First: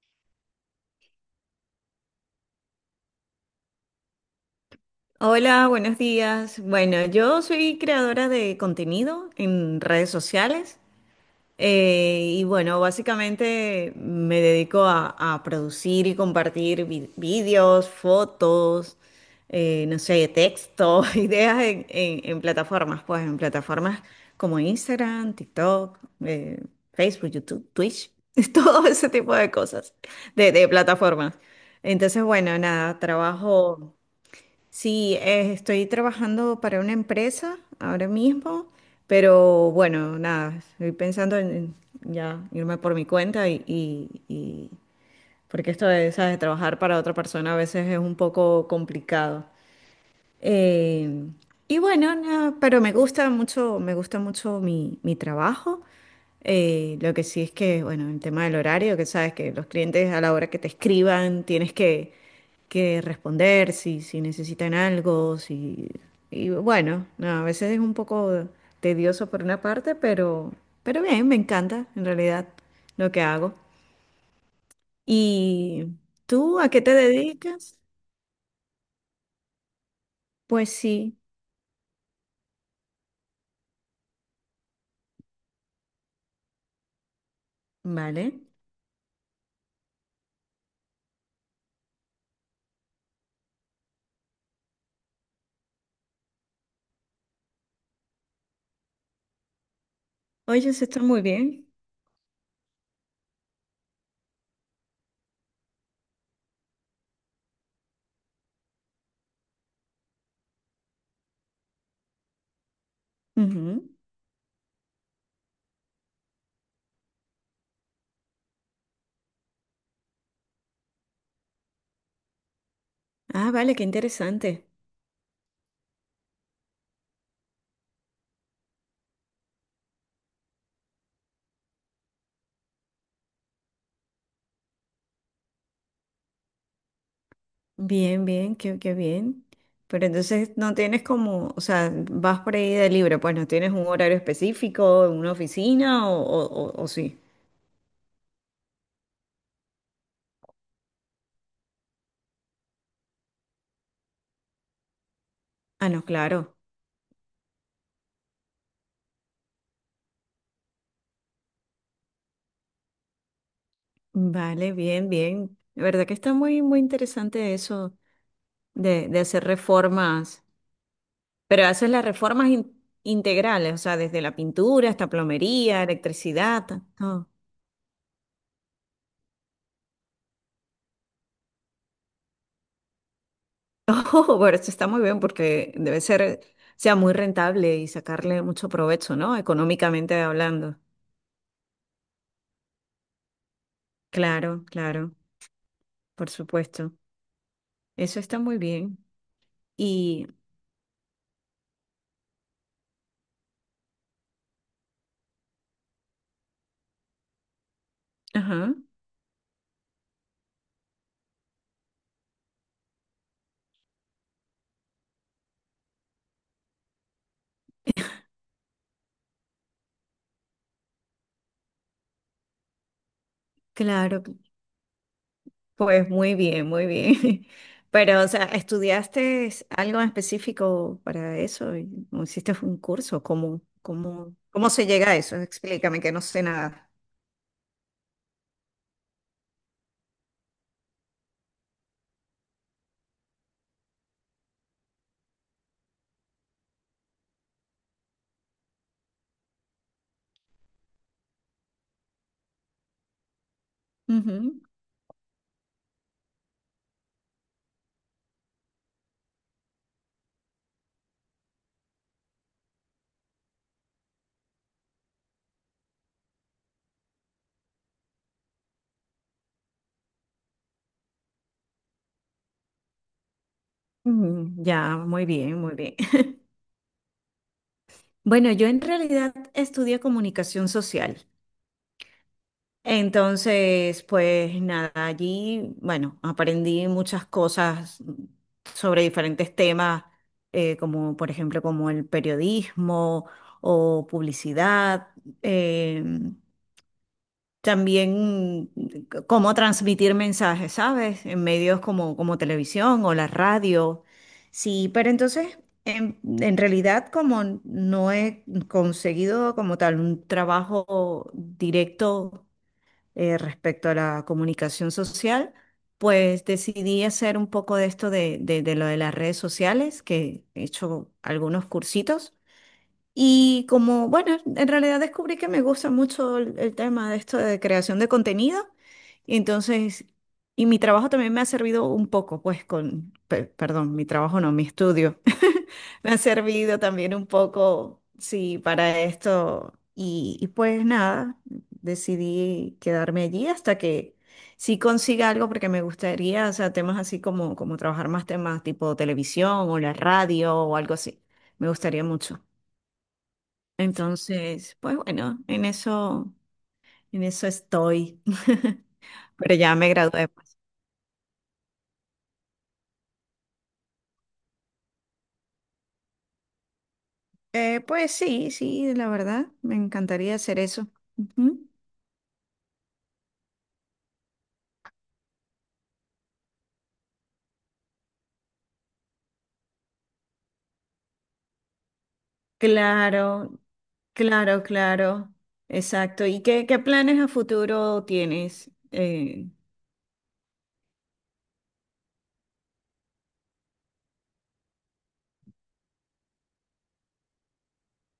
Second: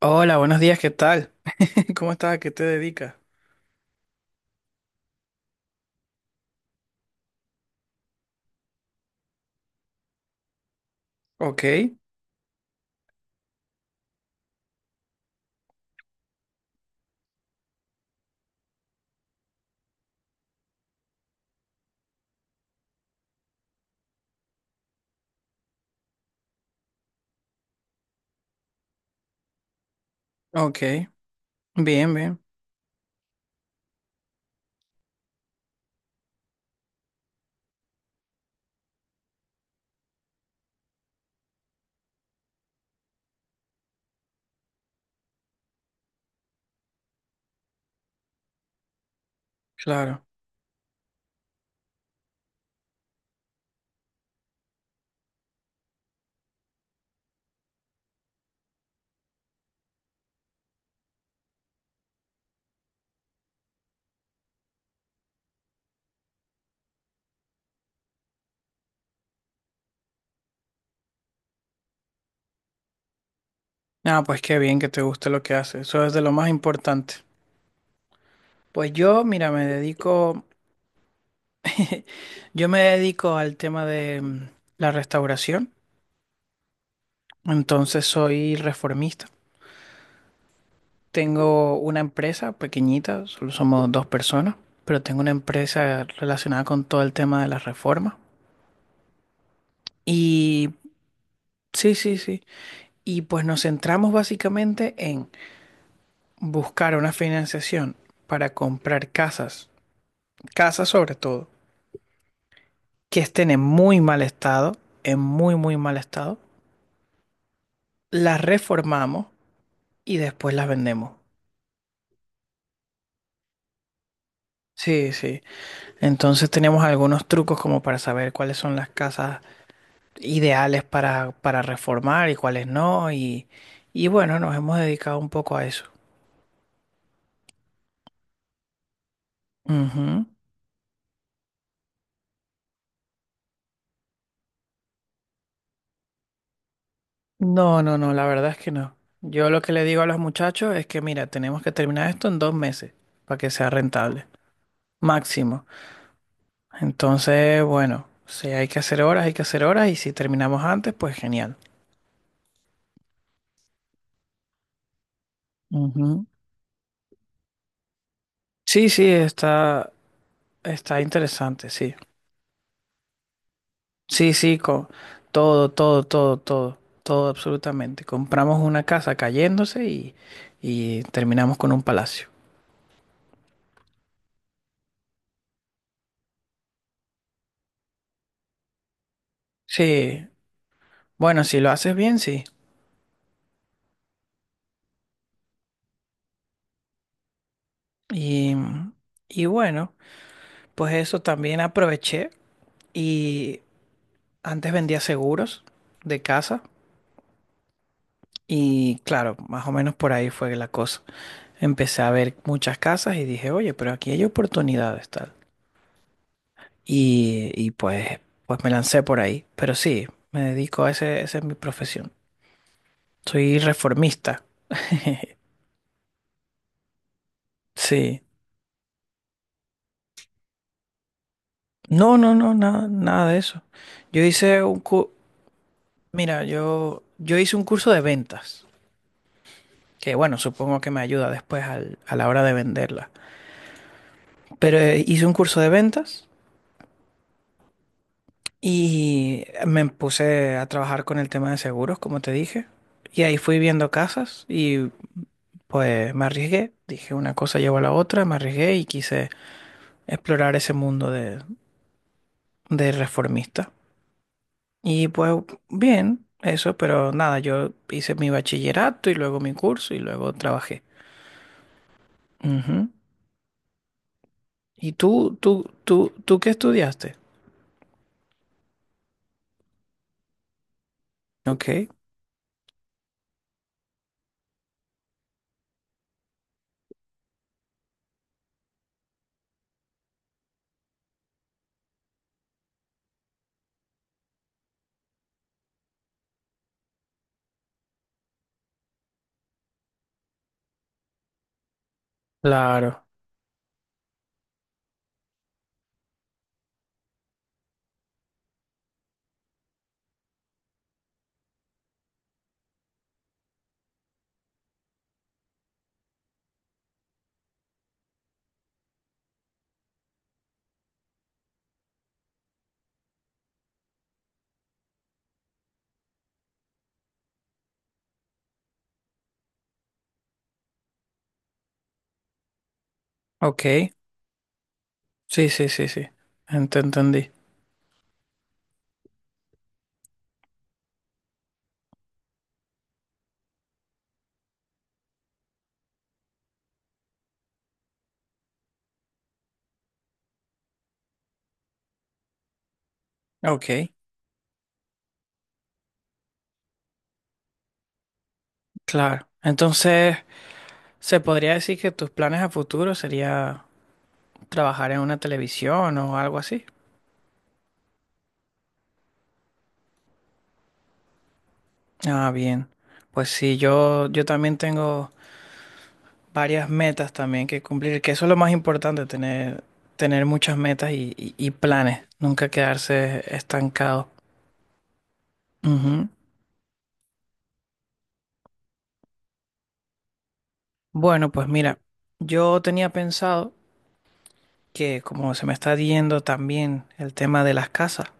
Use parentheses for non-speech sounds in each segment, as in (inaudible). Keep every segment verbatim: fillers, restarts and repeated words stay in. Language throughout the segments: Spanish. Hola, buenos días, ¿qué tal? (laughs) ¿Cómo estás? ¿A qué te dedicas? Hola, buenos días. Bueno, yo soy creadora de contenido en redes sociales, Ok, eh, y bueno, básicamente me dedico a, a producir y compartir vi- vídeos, fotos, eh, no sé, texto, (laughs) ideas en, en- en plataformas, pues en plataformas como Instagram, TikTok, eh, Facebook, YouTube, Twitch, (laughs) todo ese tipo de cosas, de, de ok, plataformas. bien, Entonces, bien, bueno, nada, trabajo. Sí, eh, estoy trabajando para una empresa ahora mismo, pero bueno, nada, estoy pensando en en ya irme por mi cuenta y, y- y- porque esto de, ¿sabes?, trabajar para otra persona a veces es un poco complicado. claro. Eh, y bueno, nada, pero me gusta mucho, me gusta mucho mi, mi trabajo. Eh, lo que sí es que, bueno, el tema del horario, que sabes que los clientes, a la hora que te escriban, tienes que que responder, si, si necesitan algo, si. Y bueno, no, a veces es un poco tedioso por una parte, pero, pero bien, me encanta en realidad lo que hago. Ah, pues qué bien que te guste lo que haces, ¿Y eso es de lo más tú a qué te importante. dedicas? Pues yo, mira, me dedico, Pues sí, yo me dedico al tema de mm, la restauración, entonces vale. soy reformista. Tengo una empresa pequeñita, solo somos dos personas, pero tengo una empresa relacionada con todo el tema de las reformas. Y Oye, eso está muy bien. sí, sí, sí. Y pues nos centramos básicamente en buscar una financiación para comprar casas, casas sobre todo, que estén en Ujú. muy mal estado, en muy, muy mal estado, las reformamos y después las vendemos. Ah, vale, qué interesante. Sí, sí. Entonces tenemos algunos trucos como para saber cuáles son las casas ideales para, para reformar y cuáles no. Y, y bueno, nos hemos dedicado un poco a eso. Bien, bien, qué, qué bien. Pero Ujú. entonces no tienes como, o sea, vas por ahí de libre, pues no tienes un horario específico, una oficina o, o, o- o sí. No, no, no, la verdad es que no. Yo lo que le digo a los muchachos es que, mira, tenemos que terminar esto en dos meses para que sea rentable. Máximo. Ah, no, claro. Entonces, bueno, si hay que hacer horas, hay que hacer horas y si terminamos antes, pues genial. Vale, bien, bien. La verdad que Ujú. está muy, muy interesante eso Sí, sí, de, de hacer está, reformas, está pero interesante, haces sí. las reformas in- integrales, o sea, desde Sí, la sí, con pintura hasta todo, plomería, todo, todo, electricidad, todo, todo todo. absolutamente. Compramos una casa cayéndose y, y terminamos con un palacio. (laughs) Oh, bueno, eso está muy bien porque debe ser, o sea, muy rentable y sacarle mucho provecho, ¿no? Económicamente Sí, hablando. bueno, si lo haces bien, sí. Claro, claro, por supuesto. Eso está Y, muy bien. y bueno, Y, pues eso también aproveché y antes vendía seguros de casa. ajá, Y claro, más o menos por ahí fue la cosa. Empecé a ver muchas casas y dije, oye, pero aquí hay oportunidades, tal. Y, y pues, pues me lancé por ahí. Pero sí, me dedico a ese, esa es mi profesión. Soy claro. reformista. (laughs) Pues muy bien, muy bien. (laughs) Sí. Pero, o sea, ¿estudiaste algo en específico para eso? No, ¿O no, no, hiciste un nada, curso? nada de ¿Cómo, eso. Yo cómo, hice cómo un se cu- llega a eso? Explícame, que no sé mira, nada. yo, yo hice un curso de ventas, que bueno, supongo que me ayuda después al- a la hora de venderla. Pero eh, hice un curso de ventas. Y me puse a trabajar con el tema de seguros, como te dije. Y ahí fui viendo casas Ujú. y pues me arriesgué. Dije una cosa llevó a la otra, me arriesgué y quise explorar ese mundo de, de reformista. Y pues bien, eso, pero nada, yo hice mi bachillerato y luego mi curso y luego trabajé. Ujú. Mm, ¿Y ya, muy tú, bien, tú, muy bien. tú, tú (laughs) qué estudiaste? Bueno, yo en realidad estudié comunicación social. Ok, Entonces, pues nada, allí, bueno, aprendí muchas cosas sobre diferentes temas, eh, como por ejemplo, como el periodismo o publicidad, eh, también, mm, cómo transmitir mensajes, ¿sabes?, en medios como, como claro. televisión o la radio. Sí, pero entonces, en, en realidad, como no he conseguido como tal un trabajo directo eh, respecto a la comunicación social, pues decidí hacer un poco de esto de, de, de lo de las redes sociales, que he hecho algunos cursitos, y, como, bueno, en realidad descubrí que me gusta mucho el, el tema de esto de creación de contenido. Y entonces, y mi trabajo también me ha servido un poco, pues con, per- Ok, perdón, mi trabajo no, mi estudio. (laughs) sí, sí, sí, sí. Me ha Ent- servido también un Entendí. poco, sí, para esto. Y, y pues nada, decidí quedarme allí hasta que sí consiga algo, porque me gustaría, o sea, temas así como, como trabajar más temas tipo televisión o la radio o algo así. Me gustaría mucho. Ok, Entonces, pues bueno, en eso, en eso estoy. (laughs) claro. Pero ya me Entonces… gradué, pues. ¿Se podría decir que tus planes a futuro sería trabajar en una televisión o algo así? Eh, pues sí, sí, la verdad, me encantaría hacer eso. Ujú. Ah, bien. Pues sí, yo, yo también tengo varias metas también que cumplir, que eso es lo más importante, tener, tener muchas metas y, y- y planes, nunca quedarse Claro, estancado. claro, claro. Ujú. Exacto. ¿Y qué, qué planes a futuro tienes? Eh, Bueno, pues mira, yo tenía pensado que como se me está yendo también el tema de las casas,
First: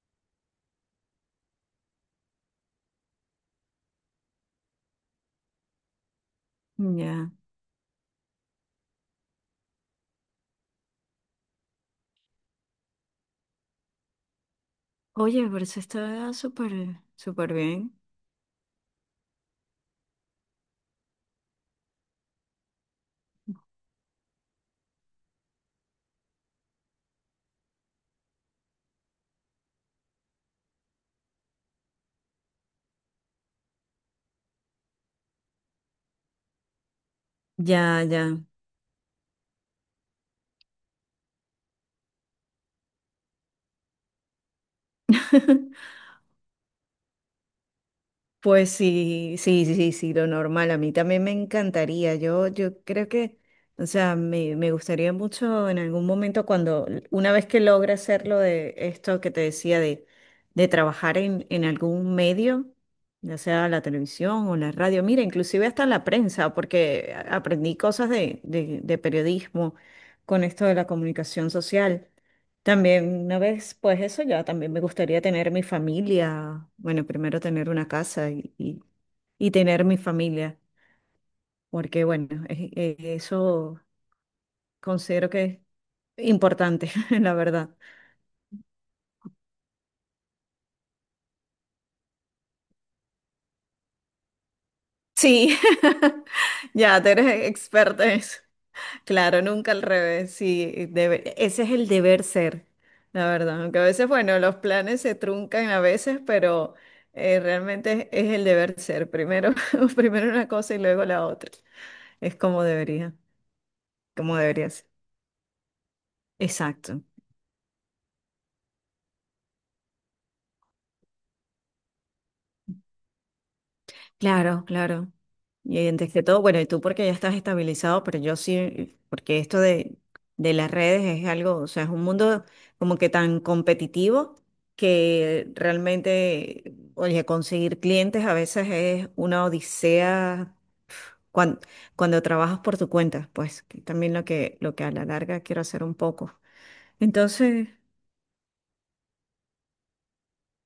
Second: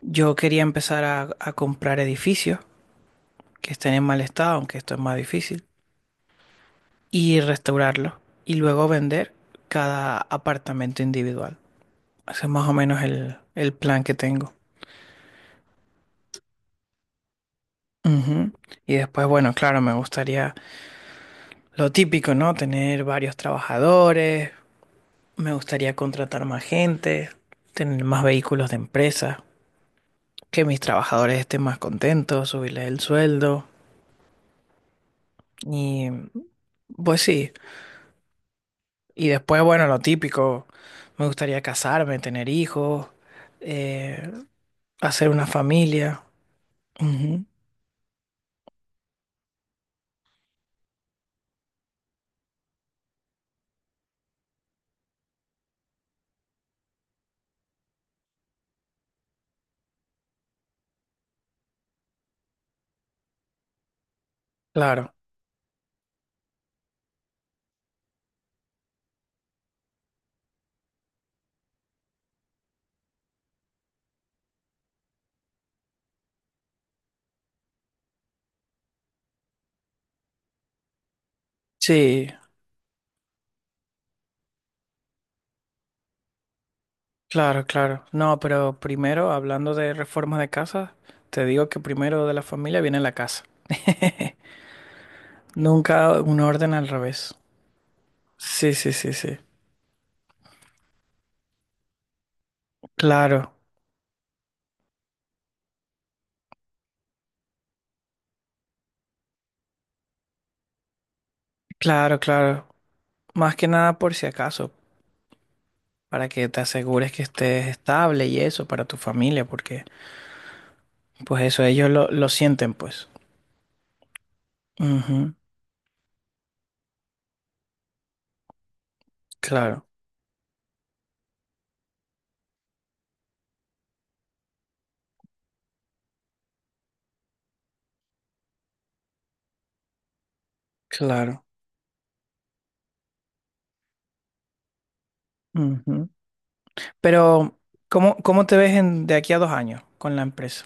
yo quería empezar a, a comprar edificios que estén en mal estado, aunque esto es más difícil. ya. Y restaurarlo y luego vender cada apartamento individual. Ese es más o menos el, el plan que tengo. Oye, pero eso está súper, súper bien. Ujú. Y después, bueno, claro, me gustaría lo típico, ¿no? Tener varios trabajadores, me gustaría contratar más gente, tener más vehículos de empresa, que mis trabajadores estén más contentos, subirles el sueldo y pues sí. Ya, ya. Y después, bueno, lo típico, me gustaría casarme, tener hijos, eh, hacer una (laughs) familia. Ujú. Pues sí, sí, sí, sí, sí, lo normal. A mí también me encantaría. Yo, yo creo que, o sea, me, me gustaría mucho en algún momento cuando, una vez que logre hacerlo de esto que te decía, de, de trabajar en, en algún medio, ya sea la televisión o la radio, Claro, mira, inclusive hasta la prensa, porque a- aprendí cosas de, de de periodismo con esto de la comunicación social. También una vez, pues eso ya, también me gustaría tener mi familia, bueno, primero tener una casa y, y- y tener mi familia, porque sí, bueno, e- e- eso considero que es importante, (laughs) la claro, verdad. claro. No, pero primero, hablando de reformas de casa, te digo que primero de la familia viene la casa. (laughs) Sí, Nunca (laughs) un orden al ya, tú eres revés. experta en eso. Sí, sí, sí, sí. Claro, nunca al revés, sí, debe- ese es el deber ser, la Claro, verdad, aunque a veces, bueno, los planes se truncan a veces, pero eh, realmente es, es el deber ser, primero, (laughs) primero una cosa y luego la otra, claro, es como claro. debería, Más que nada por si como debería acaso, ser, para que te exacto. asegures que estés estable y eso para tu familia, porque pues eso ellos lo, lo sienten, pues. Claro, claro. Ujú. Y antes que todo, bueno, y tú porque ya estás estabilizado, pero yo sí, porque esto Claro, de, de las redes es algo, o sea, es un mundo como que tan competitivo que realmente, oye, conseguir clientes a veces es una odisea claro. cuando, cuando trabajas por tu cuenta, pues que también lo que, lo que a la larga quiero hacer un Ujú. poco. Pero, Entonces, ¿cómo, cómo te ves en- de aquí a dos años con la empresa?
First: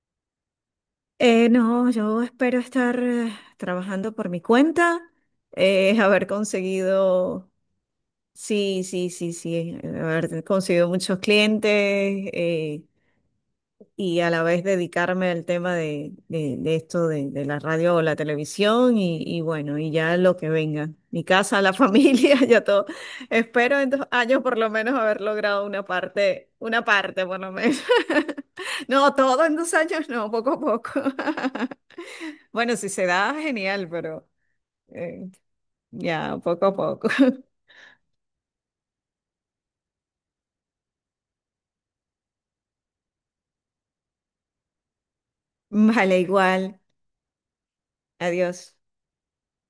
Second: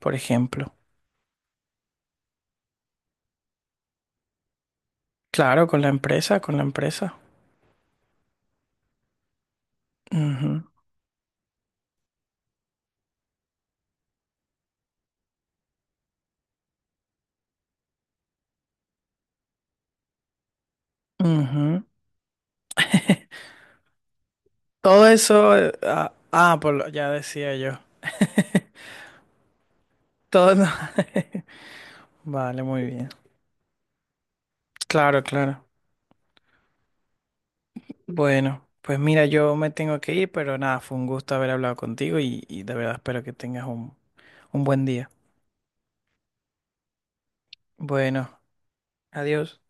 Por ejemplo. eh, no, yo espero estar eh, trabajando por mi cuenta, Claro, con la eh, (laughs) haber empresa, con la empresa. conseguido. Sí, sí, sí, sí. Haber Ujú, conseguido muchos clientes, eh, y a la vez dedicarme al tema de, de- de esto de, de la radio o la televisión, y, y bueno, y ya lo que venga. Mi casa, la ujú. familia, (laughs) ya todo. Espero en dos años por lo menos Todo haber eso, logrado eh, una ah, parte, ah, por una lo… ya parte por lo decía menos. yo. (laughs) No, todo en dos años no, poco a Todo. poco. (laughs) (laughs) Vale, Bueno, muy si se bien. da, genial, pero Claro, eh, claro. ya poco a poco. (laughs) Bueno, pues mira, yo me tengo que ir, pero nada, fue un gusto haber hablado contigo y, y de verdad espero que tengas un, un buen día. Vale, igual. Bueno, Adiós. adiós.